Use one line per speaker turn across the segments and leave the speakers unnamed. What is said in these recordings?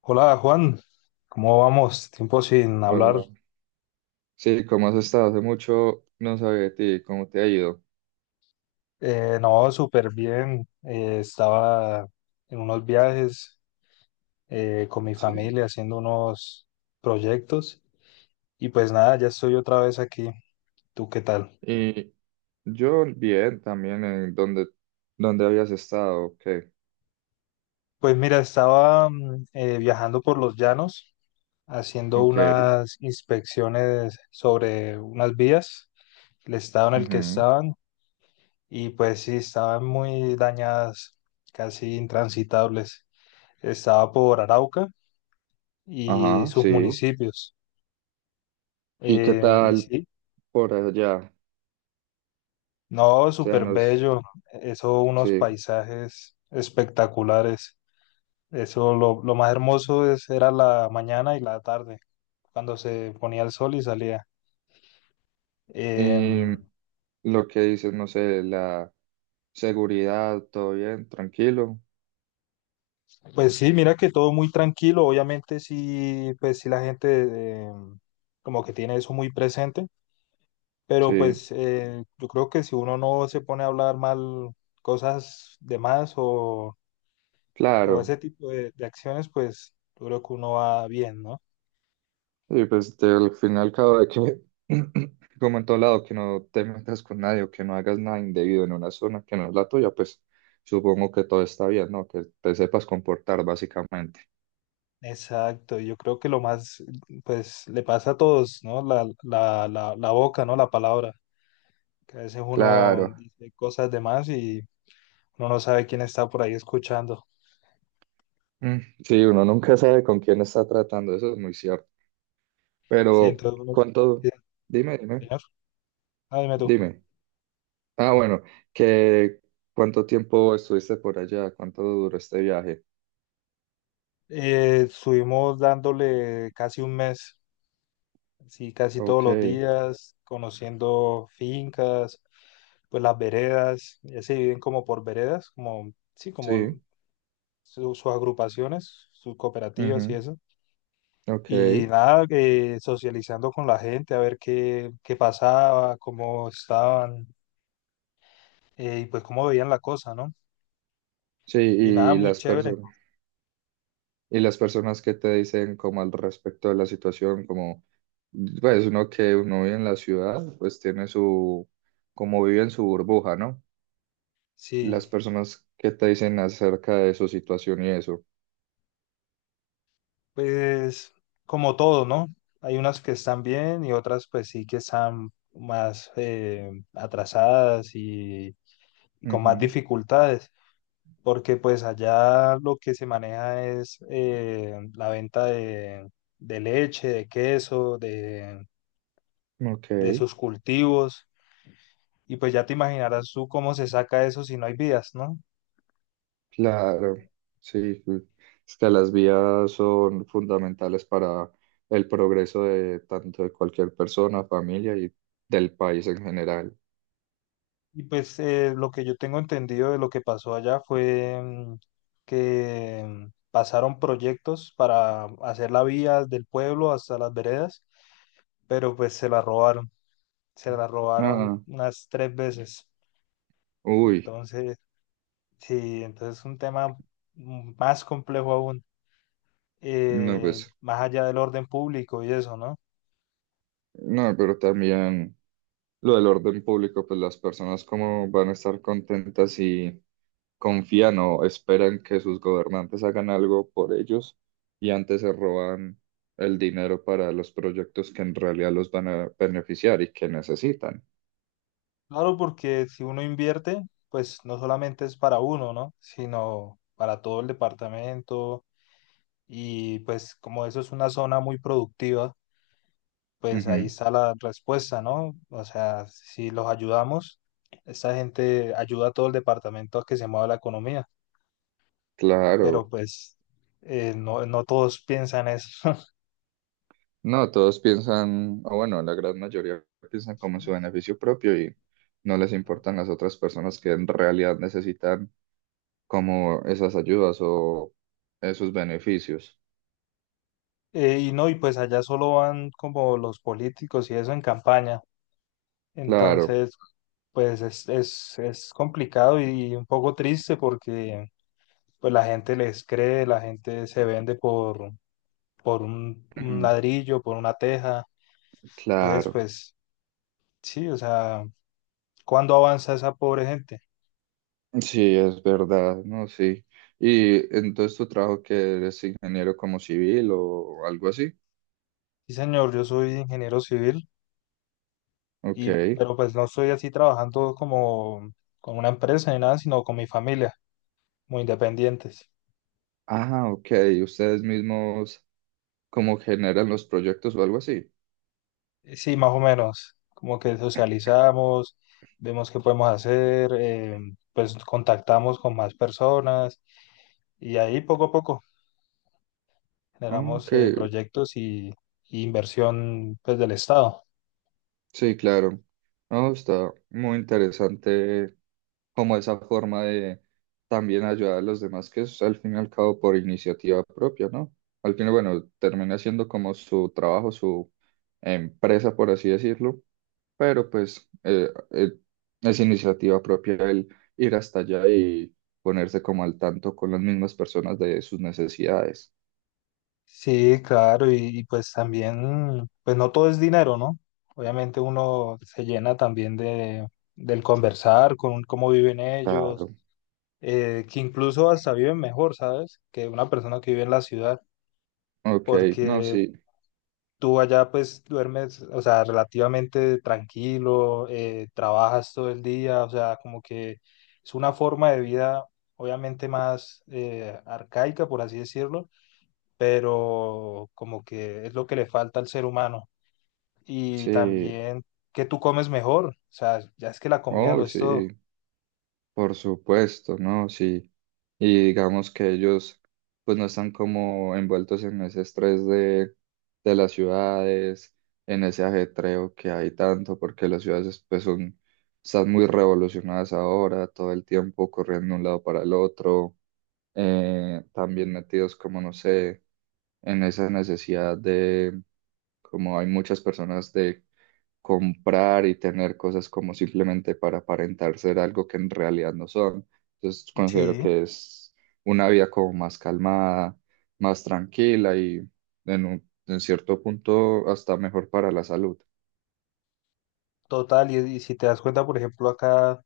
Hola Juan, ¿cómo vamos? Tiempo sin hablar.
Hola. Sí, ¿cómo has estado? Hace mucho no sabía de ti, ¿cómo te ha ido?
No, súper bien. Estaba en unos viajes con mi
Sí.
familia haciendo unos proyectos y pues nada, ya estoy otra vez aquí. ¿Tú qué tal?
Y yo bien también. ¿En donde, donde habías estado? Ok,
Pues mira, estaba viajando por los llanos haciendo
ok,
unas inspecciones sobre unas vías, el estado en el que
ujú,
estaban, y pues sí, estaban muy dañadas, casi intransitables. Estaba por Arauca y
ajá,
sus
sí.
municipios.
¿Y qué
Y
tal
sí,
por allá?
no,
O sea,
súper
nos,
bello, eso, unos
sí.
paisajes espectaculares. Eso, lo más hermoso es, era la mañana y la tarde, cuando se ponía el sol y salía.
Y
Em,
lo que dices, no sé, la seguridad, todo bien, tranquilo.
pues sí, mira que todo muy tranquilo, obviamente sí, pues sí la gente como que tiene eso muy presente, pero
Sí,
pues yo creo que si uno no se pone a hablar mal cosas de más o
claro.
ese tipo de acciones, pues yo creo que uno va bien, ¿no?
Al final cada vez que, como en todo lado, que no te metas con nadie o que no hagas nada indebido en una zona que no es la tuya, pues supongo que todo está bien, ¿no? Que te sepas comportar básicamente.
Exacto, yo creo que lo más, pues le pasa a todos, ¿no? La boca, ¿no? La palabra, que a veces uno
Claro.
dice cosas de más y uno no sabe quién está por ahí escuchando.
Mm, Sí, uno nunca sabe con quién está tratando, eso es muy cierto.
Sí,
Pero,
entonces,
¿cuánto?
sí,
Dime, dime,
señor, ah, dime tú.
dime. Ah, bueno, que ¿cuánto tiempo estuviste por allá? ¿Cuánto duró este viaje?
Estuvimos dándole casi un mes, sí, casi todos
Ok,
los días, conociendo fincas, pues las veredas, ya se dividen como por veredas, como, sí,
sí,
como sus agrupaciones, sus cooperativas y
ujú,
eso.
ok,
Y nada, socializando con la gente, a ver qué pasaba, cómo estaban y pues cómo veían la cosa, ¿no?
sí,
Y nada,
y
muy
las
chévere.
personas. Y las personas que te dicen como al respecto de la situación, como, pues uno que uno vive en la ciudad, pues tiene su, como vive en su burbuja, ¿no?
Sí,
Las personas que te dicen acerca de su situación y eso.
pues como todo, ¿no? Hay unas que están bien y otras pues sí que están más atrasadas y con más
Ujú,
dificultades. Porque pues allá lo que se maneja es la venta de leche, de queso, de
ok,
sus cultivos, y pues ya te imaginarás tú cómo se saca eso si no hay vías, ¿no?
claro, sí, pues, es que las vías son fundamentales para el progreso de tanto de cualquier persona, familia y del país en general.
Y pues lo que yo tengo entendido de lo que pasó allá fue que pasaron proyectos para hacer la vía del pueblo hasta las veredas, pero pues se la robaron
Ah,
unas tres veces.
uy,
entonces Sí, entonces es un tema más complejo aún,
no, pues,
más allá del orden público y eso, ¿no?
no, pero también... Lo del orden público, pues las personas como van a estar contentas si confían o esperan que sus gobernantes hagan algo por ellos y antes se roban el dinero para los proyectos que en realidad los van a beneficiar y que necesitan.
Claro, porque si uno invierte, pues no solamente es para uno, ¿no? Sino para todo el departamento, y pues como eso es una zona muy productiva, pues ahí
Ujú,
está la respuesta, ¿no? O sea, si los ayudamos, esta gente ayuda a todo el departamento a que se mueva la economía,
claro.
pero pues no, no todos piensan eso.
No, todos piensan, o bueno, la gran mayoría piensan como en su beneficio propio y no les importan las otras personas que en realidad necesitan como esas ayudas o esos beneficios.
Y no, y pues allá solo van como los políticos y eso en campaña.
Claro.
Entonces, pues es complicado y un poco triste porque pues la gente les cree, la gente se vende por un ladrillo, por una teja. Entonces,
Claro,
pues sí, o sea, ¿cuándo avanza esa pobre gente?
sí, es verdad, ¿no? Sí. Y entonces tu trabajo, que eres ingeniero como civil o algo así.
Sí, señor, yo soy ingeniero civil
Ok.
y pero pues no estoy así trabajando como con una empresa ni nada, sino con mi familia, muy independientes.
Ah, ok. Ustedes mismos como generan los proyectos o algo así.
Sí, más o menos, como que socializamos, vemos qué podemos hacer, pues contactamos con más personas y ahí poco a poco
Ok,
generamos proyectos y inversión pues del Estado.
sí, claro. No, está muy interesante como esa forma de también ayudar a los demás, que es al fin y al cabo por iniciativa propia, ¿no? Al final, bueno, termina siendo como su trabajo, su empresa, por así decirlo, pero pues es iniciativa propia el ir hasta allá y ponerse como al tanto con las mismas personas de sus necesidades.
Sí, claro, pues también, pues no todo es dinero, ¿no? Obviamente uno se llena también del conversar con cómo viven ellos,
Claro,
que incluso hasta viven mejor, ¿sabes? Que una persona que vive en la ciudad
ok, no,
porque
sí,
tú allá pues duermes, o sea, relativamente tranquilo, trabajas todo el día, o sea, como que es una forma de vida obviamente más arcaica, por así decirlo, pero como que es lo que le falta al ser humano. Y
sí,
también que tú comes mejor, o sea, ya es que la comida
oh,
lo es
sí,
todo.
por supuesto, ¿no? Sí. Y digamos que ellos pues no están como envueltos en ese estrés de las ciudades, en ese ajetreo que hay tanto, porque las ciudades pues son, están muy revolucionadas ahora, todo el tiempo corriendo de un lado para el otro, también metidos como, no sé, en esa necesidad de, como hay muchas personas de comprar y tener cosas como simplemente para aparentar ser algo que en realidad no son. Entonces considero
Sí.
que es una vida como más calmada, más tranquila y en un- en cierto punto hasta mejor para la salud.
Total, y si te das cuenta, por ejemplo, acá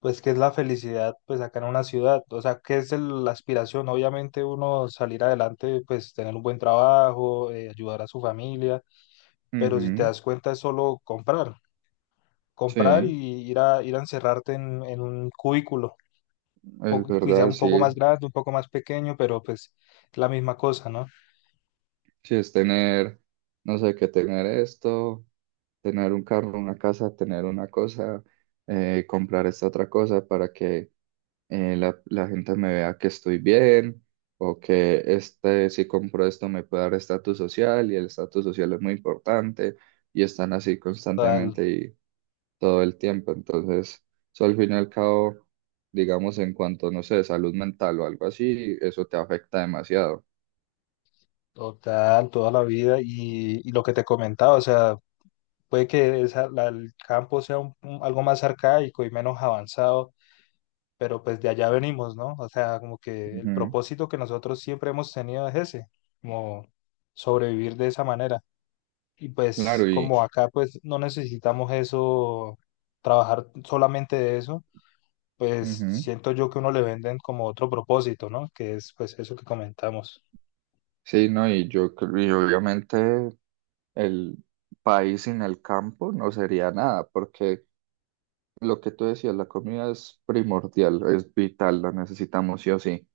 pues qué es la felicidad, pues acá en una ciudad, o sea, qué es la aspiración, obviamente uno salir adelante, pues tener un buen trabajo, ayudar a su familia, pero si te
Ujú,
das cuenta es solo comprar,
sí,
comprar y
es
ir ir a encerrarte en un cubículo, quizá
verdad,
un poco
sí.
más grande, un poco más pequeño, pero pues la misma cosa, ¿no?
Sí, es tener, no sé, que tener esto, tener un carro, una casa, tener una cosa, comprar esta otra cosa para que la gente me vea que estoy bien o que este, si compro esto me puede dar estatus social, y el estatus social es muy importante y están así
Total,
constantemente y todo el tiempo. Entonces, eso al fin y al cabo, digamos, en cuanto, no sé, salud mental o algo así, eso te afecta demasiado.
Total, toda la vida y lo que te comentaba, o sea, puede que el campo sea algo más arcaico y menos avanzado, pero pues de allá venimos, ¿no? O sea, como que el
Ujú,
propósito que nosotros siempre hemos tenido es ese, como sobrevivir de esa manera. Y pues
claro, y
como acá pues no necesitamos eso, trabajar solamente de eso, pues
ujú.
siento yo que uno le venden como otro propósito, ¿no? Que es pues eso que comentamos.
Sí, no, y yo creo, y obviamente el país sin el campo no sería nada, porque lo que tú decías, la comida es primordial, es vital, la necesitamos sí o sí.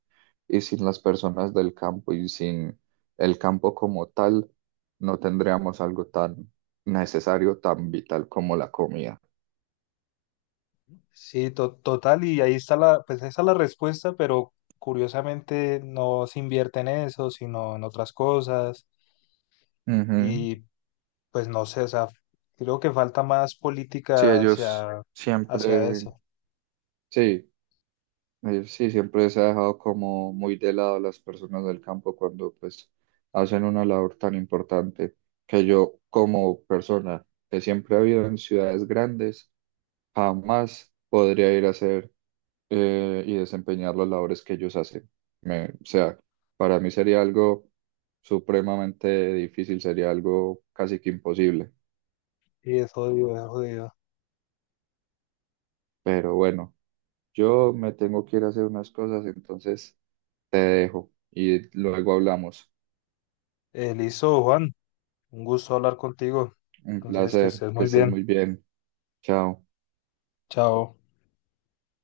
Y sin las personas del campo y sin el campo como tal, no tendríamos algo tan necesario, tan vital como la comida.
Sí, total, y ahí está la, pues esa es la respuesta, pero curiosamente no se invierte en eso, sino en otras cosas.
Ujú.
Y pues no sé, o sea, creo que falta más
Sí,
política
ellos
hacia
siempre,
eso.
sí, sí, siempre se ha dejado como muy de lado a las personas del campo cuando pues hacen una labor tan importante que yo, como persona que siempre ha vivido en ciudades grandes, jamás podría ir a hacer y desempeñar las labores que ellos hacen. Me- o sea, para mí sería algo supremamente difícil, sería algo casi que imposible.
Y es jodido, es jodido.
Pero bueno, yo me tengo que ir a hacer unas cosas, entonces te dejo y luego hablamos.
Listo, Juan, un gusto hablar contigo.
Un
Entonces, que
placer,
estés
que
muy
estés
bien.
muy bien. Chao.
Chao.